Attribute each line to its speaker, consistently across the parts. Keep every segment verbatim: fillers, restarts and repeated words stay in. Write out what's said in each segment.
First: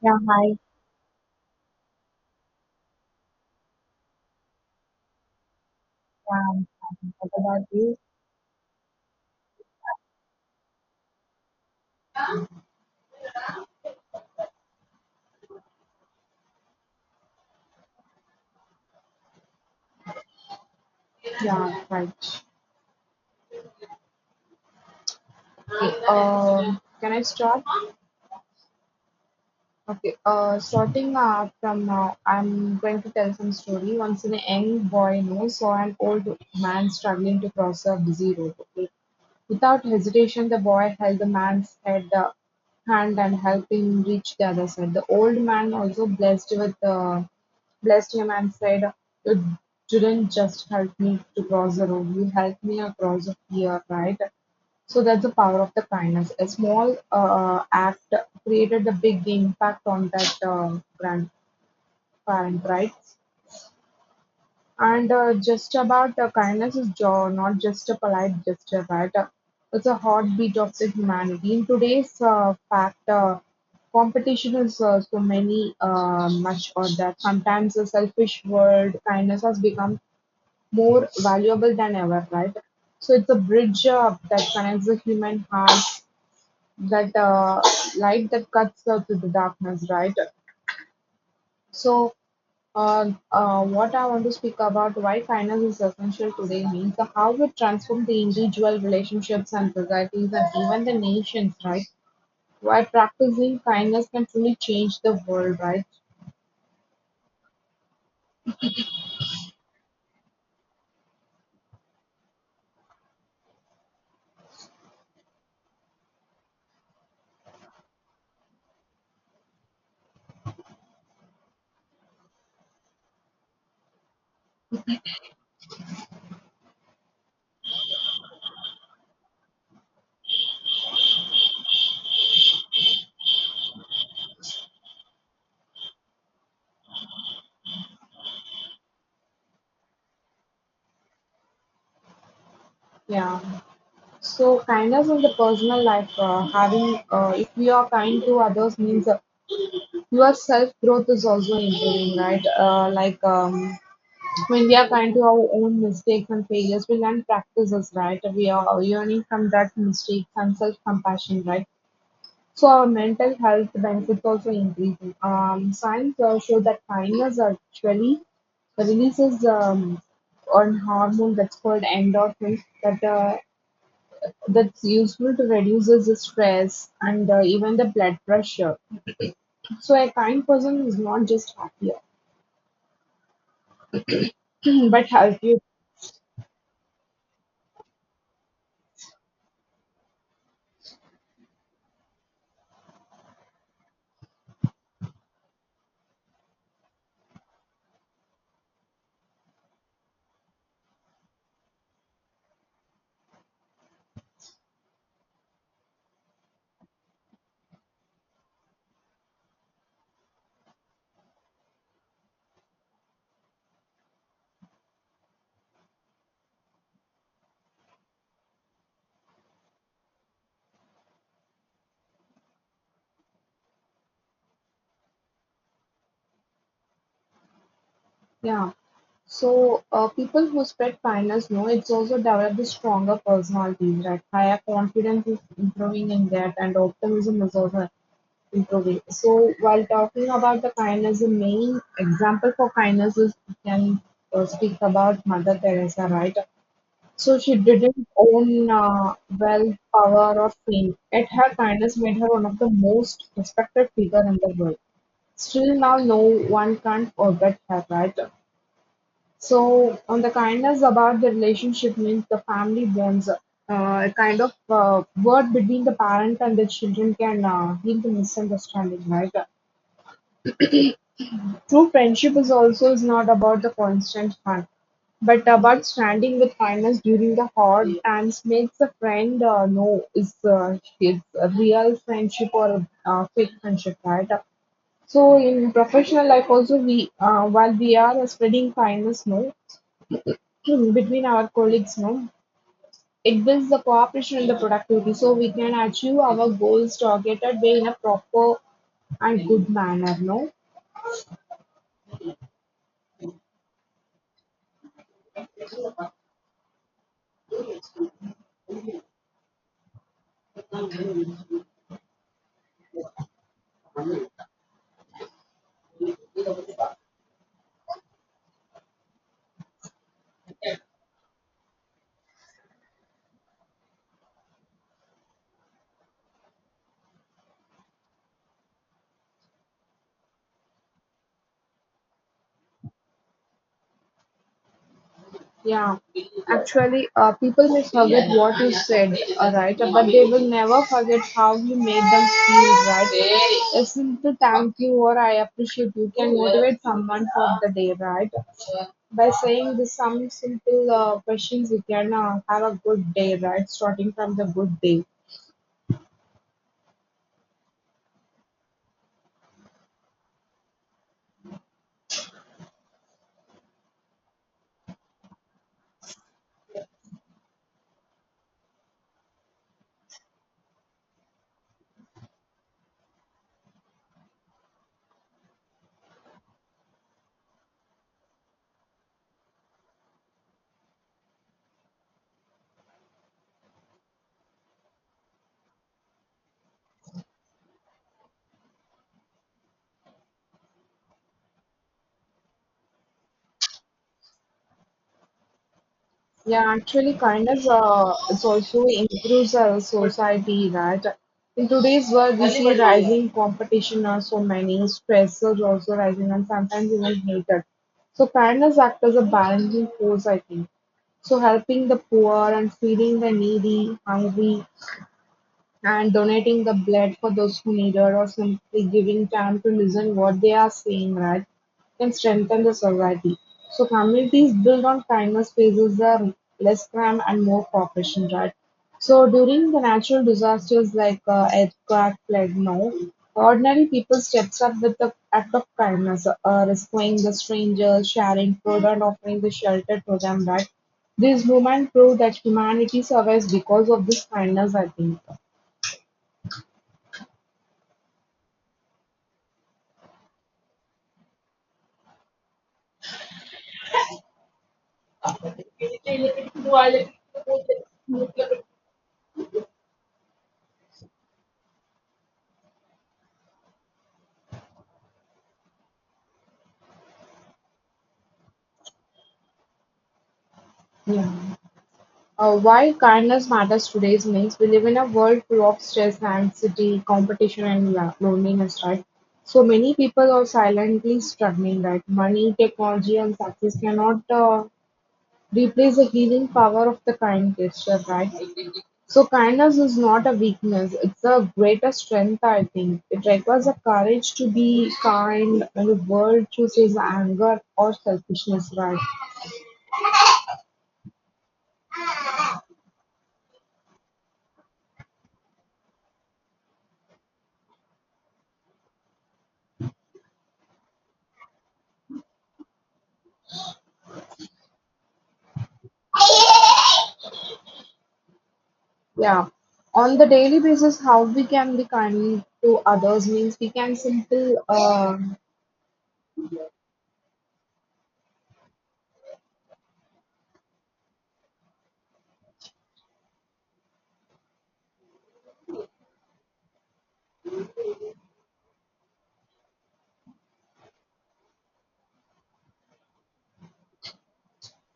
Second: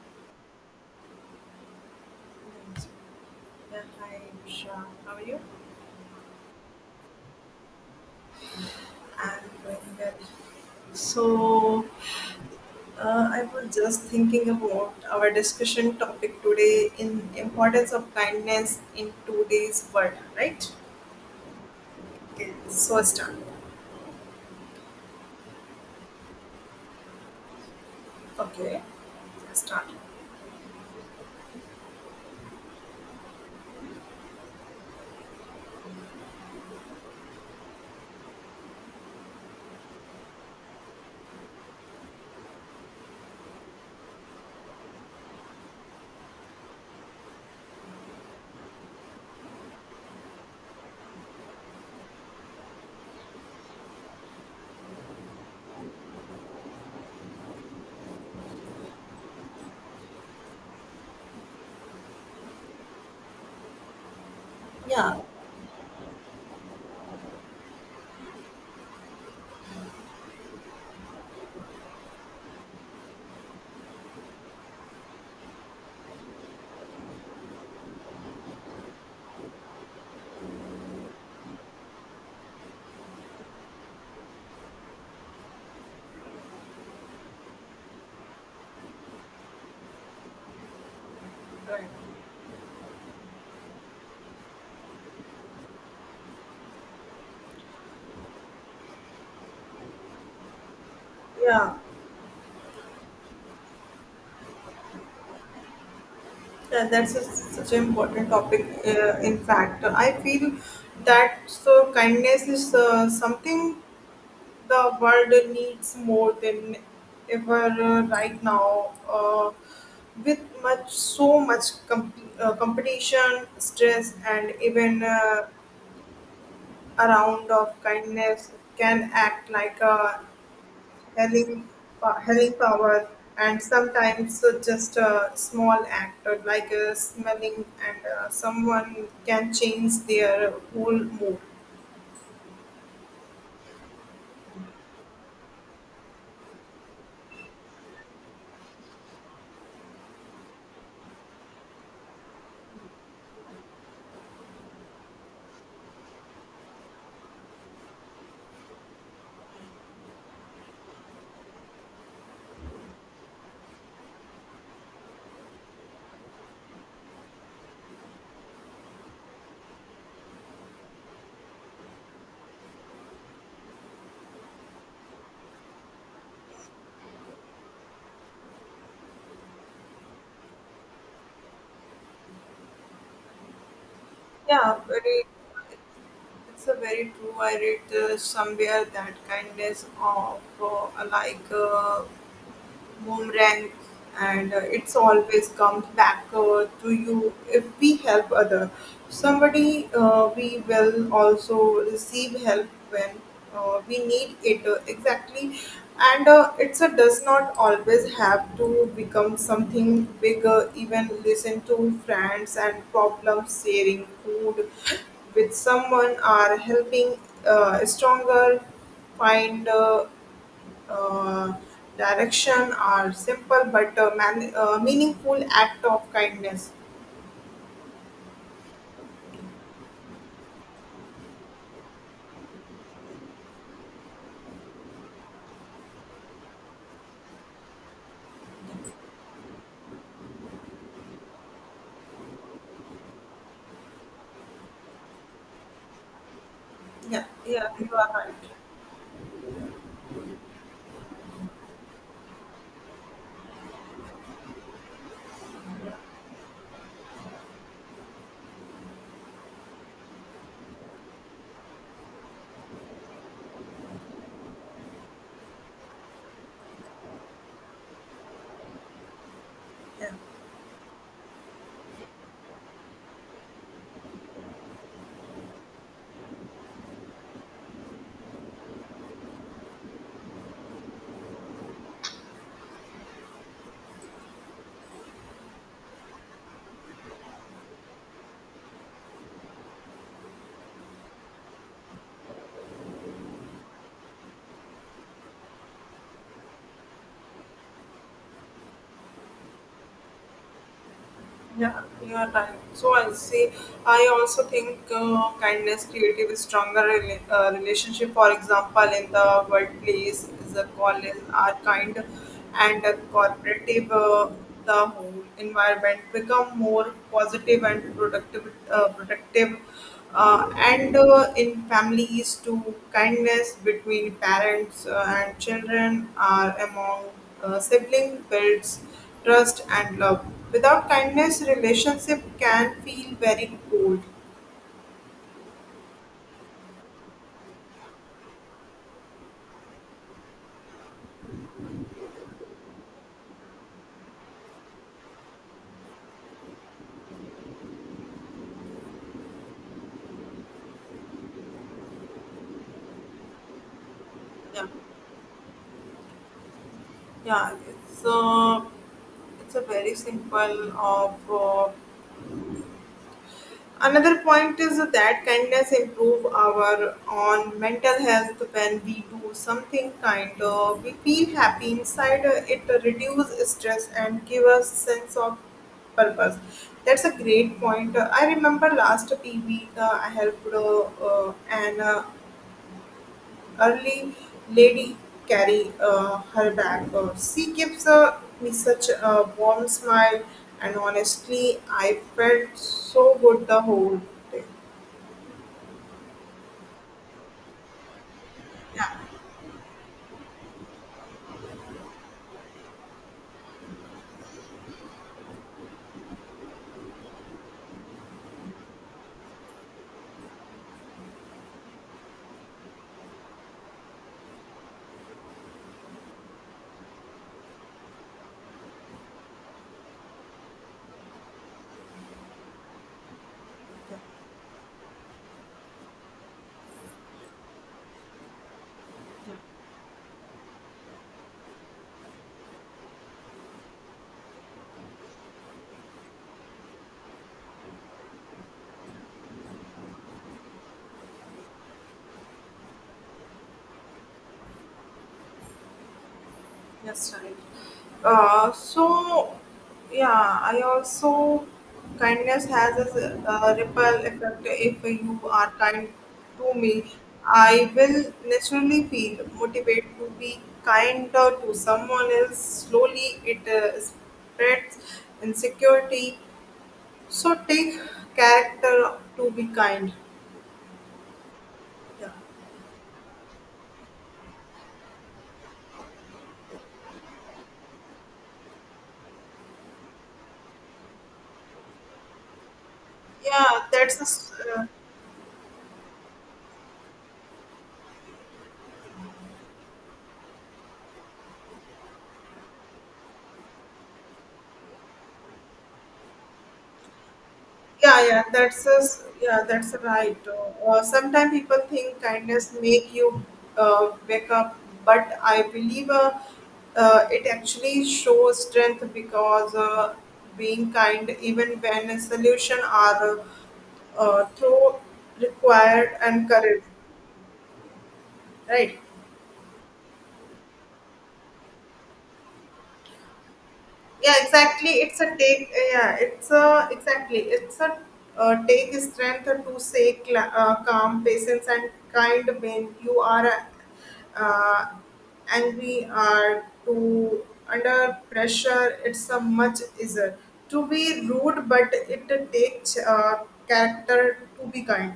Speaker 1: Yeah, hi.
Speaker 2: Yeah, hi, Usha. How are you?
Speaker 1: Yeah, I'm fine. What about you?
Speaker 2: I'm doing well. So, uh, I was just thinking about our discussion topic today in importance of kindness in today's world, right?
Speaker 1: Yeah, right.
Speaker 2: Okay, so start.
Speaker 1: Okay, um, can I start?
Speaker 2: Okay, start.
Speaker 1: Okay, uh, Starting uh, from now, I'm going to tell some story. Once a young boy no, saw an old man struggling to cross a busy road. Okay, without hesitation, the boy held the man's head, uh, hand and helped him reach the other side. The old man also blessed with uh, Blessed him and said, you didn't just help me to cross the road, you helped me across here, right? So that's the power of the kindness. A small uh, act created a big impact on that uh, grandparent, right? And
Speaker 2: Yeah,
Speaker 1: uh, just about uh, kindness is jo- not just a polite gesture, right? Uh, it's a heartbeat of the humanity. In today's uh, fact, uh, competition is uh, so many uh, much or that sometimes a selfish world, kindness has become more valuable than ever, right? So it's a bridge uh, that connects the human heart, that uh, light that cuts uh, through the darkness, right?
Speaker 2: right.
Speaker 1: So uh, uh, what I want to speak about why finance is essential today means the how it transforms the individual relationships and societies and even the nations,
Speaker 2: Yeah.
Speaker 1: right? Why practicing kindness can truly change the world, right?
Speaker 2: Yeah, that's a, such an important topic. Uh, in fact, I feel that so kindness is uh, something the world needs more than ever uh, right now, uh, with much so much com- uh, competition, stress, and even uh, a round of kindness can act like a healing, uh, healing power. And sometimes uh, just a small act, uh, like uh, smelling, and uh, someone can change their whole mood.
Speaker 1: Yeah. So kindness in the personal life, uh, having uh, if you are kind to others means uh, your self growth is also improving, right? Uh, like um, when we are kind to our own mistakes and failures, we learn practices, right? We are learning from that mistakes and self-compassion, right? So our mental health benefits also increasing. Um, science uh, show that kindness actually releases um, an hormone that's called endorphins that uh, that's useful to reduces the stress and uh, even the blood pressure. So a kind person is not just happier
Speaker 2: Yeah,
Speaker 1: but healthier.
Speaker 2: it's a very true. I read uh, somewhere that kindness of uh, like uh, boomerang, and uh, it's always comes back uh, to you if we help other. Somebody uh, we will also receive help when uh, we need it, uh, exactly, and uh, it's a does not always have to become something bigger. Even listen to friends and problem sharing, food with someone are helping uh, stronger find uh, uh, direction are simple but uh, man- uh, meaningful act of kindness.
Speaker 1: Yeah. So, uh, people who spread kindness know it's also develop the stronger personalities, right? Higher confidence is improving in that, and optimism is also improving. So, while talking about the kindness, the main example for kindness is we can uh, speak about Mother Teresa, right?
Speaker 2: Yeah,
Speaker 1: So, she
Speaker 2: yeah, you
Speaker 1: didn't
Speaker 2: are right.
Speaker 1: own uh, wealth, power, or fame, yet her kindness made her one of the most respected figure in the world. Still now, no one can forget her, right? So, on the kindness about the relationship means the family bonds, uh, a kind of uh, word between the parent and the children can uh, heal the misunderstanding, right?
Speaker 2: Yeah.
Speaker 1: True friendship is also is not about the constant fun, but about standing with kindness during the hard times makes a friend uh, know is uh, it's a real friendship or a uh, fake friendship, right? So in professional life also we uh, while we are spreading kindness, no. Between our colleagues no, it builds the cooperation and the productivity, so we can achieve our goals targeted way in a proper and good manner no.
Speaker 2: Yeah, you're right. So I see. I also think uh, kindness creative a stronger rela- uh, relationship. For example, in the workplace, the colleagues are kind, and the cooperative, uh, the whole environment become more positive and productive. Uh, productive uh, and uh, in families too kindness between parents uh, and children are among uh, siblings builds trust and love without kindness relationship can feel very cold.
Speaker 1: Yeah, actually uh, people may forget what you said, uh, right? But they will never forget how you made them feel, right? A simple thank you or I appreciate you can motivate someone for the day, right? By saying this some simple uh, questions we can uh, have a good day, right, starting from the
Speaker 2: Yeah,
Speaker 1: good day.
Speaker 2: yeah it's uh, it's a very simple of uh, another point is that kindness improve our own mental health when we do something kind. Uh, we feel happy inside. Uh, it reduces stress and give us sense of purpose. That's a great point. Uh, I remember last few week uh, I helped uh, uh, an uh, early lady carry uh, her bag. Uh, she gives uh, me such a warm smile, and honestly, I felt so good the whole day.
Speaker 1: Yeah, actually, kindness uh, it's also
Speaker 2: Yeah,
Speaker 1: improves our society, right? In today's world, we see rising competition, uh, so many stressors also rising, and sometimes even hatred. So, kindness acts as a balancing force, I think. So, helping the poor and feeding the needy, hungry, and donating the blood for those who need it, or simply giving time to listen what they are saying, right, can strengthen the society. So
Speaker 2: yeah,
Speaker 1: communities built on kindness faces are less crime and more cooperation, right? So during the natural disasters like uh, earthquake, plague, no, ordinary people steps up with the act of kindness, uh, rescuing the strangers, sharing food, and offering the shelter to them, right? This movement proved that humanity survives because of this kindness, I think.
Speaker 2: that's right. Uh, so, yeah, I also kindness has a s- a ripple effect. If you are kind to me, I will naturally feel motivated to be kinder to someone else. Slowly, it uh, spreads insecurity. So, take character to be kind.
Speaker 1: Yeah.
Speaker 2: Yeah.
Speaker 1: Uh, why kindness matters today means we live in a world full of stress, anxiety, competition, and lo- loneliness, right? So many people are silently struggling, right? Money, technology, and
Speaker 2: Yeah,
Speaker 1: success
Speaker 2: that's a
Speaker 1: cannot
Speaker 2: s-
Speaker 1: uh,
Speaker 2: uh,
Speaker 1: replace the healing power of the kind gesture, right? So kindness is not a weakness; it's a greater strength. I think it requires the courage to be kind when the world chooses anger or
Speaker 2: yeah, yeah, that's
Speaker 1: selfishness,
Speaker 2: us.
Speaker 1: right?
Speaker 2: Yeah, that's right. Uh, sometimes people think kindness make you uh, wake up, but I believe uh, uh, it actually shows strength because uh, being kind, even when a solution are uh, through required and courage, right?
Speaker 1: Yeah. On the daily basis, how we can be kind to others means we can
Speaker 2: Yeah
Speaker 1: simple
Speaker 2: exactly it's a
Speaker 1: uh,
Speaker 2: take yeah it's a exactly it's a uh, Take strength to say cla uh, calm patience and kind when you are uh, angry or to under pressure, it's a much easier to be rude, but it takes uh, character to be kind.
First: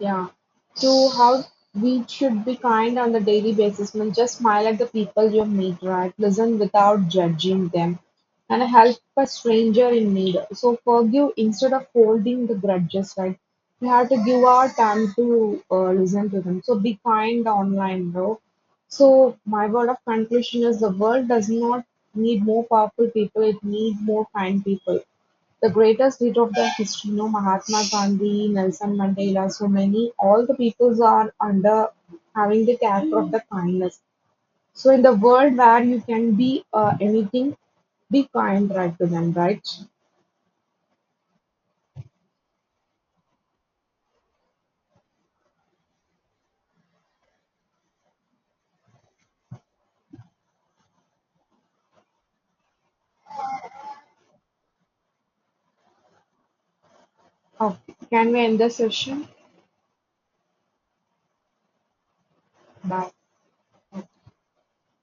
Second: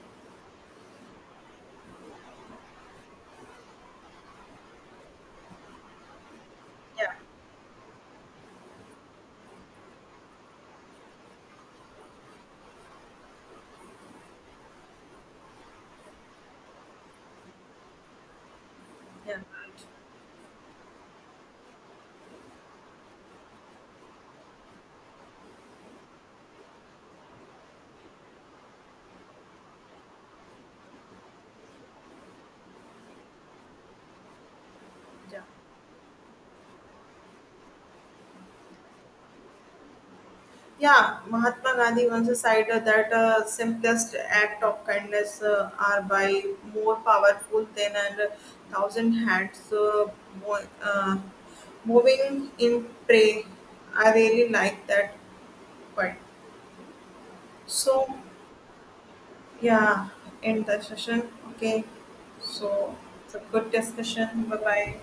Speaker 1: Yeah. So how we should be kind on the daily basis. I mean, just smile at the people you meet, right? Listen without
Speaker 2: Yeah,
Speaker 1: judging them, and help a stranger in need. So forgive instead of holding the grudges, right? We have to give our time to uh, listen to them. So be kind online, bro.
Speaker 2: yeah,
Speaker 1: So my
Speaker 2: right.
Speaker 1: word of conclusion is the world does not need more powerful people; it needs more kind people. The greatest hit of the history, no, Mahatma Gandhi, Nelson Mandela, so many, all the peoples are under having the character of the kindness. So in the
Speaker 2: Yeah.
Speaker 1: world where you can be uh, anything, be kind right to them, right?
Speaker 2: Yeah, Mahatma Gandhi once said that uh, simplest act of kindness uh, are by more powerful than a thousand hands uh, mo- uh, moving in prey. I really like that quite.
Speaker 1: How
Speaker 2: So
Speaker 1: can we end the session?
Speaker 2: yeah, end the session. Okay, so
Speaker 1: Bye.
Speaker 2: it's a good discussion. Bye bye.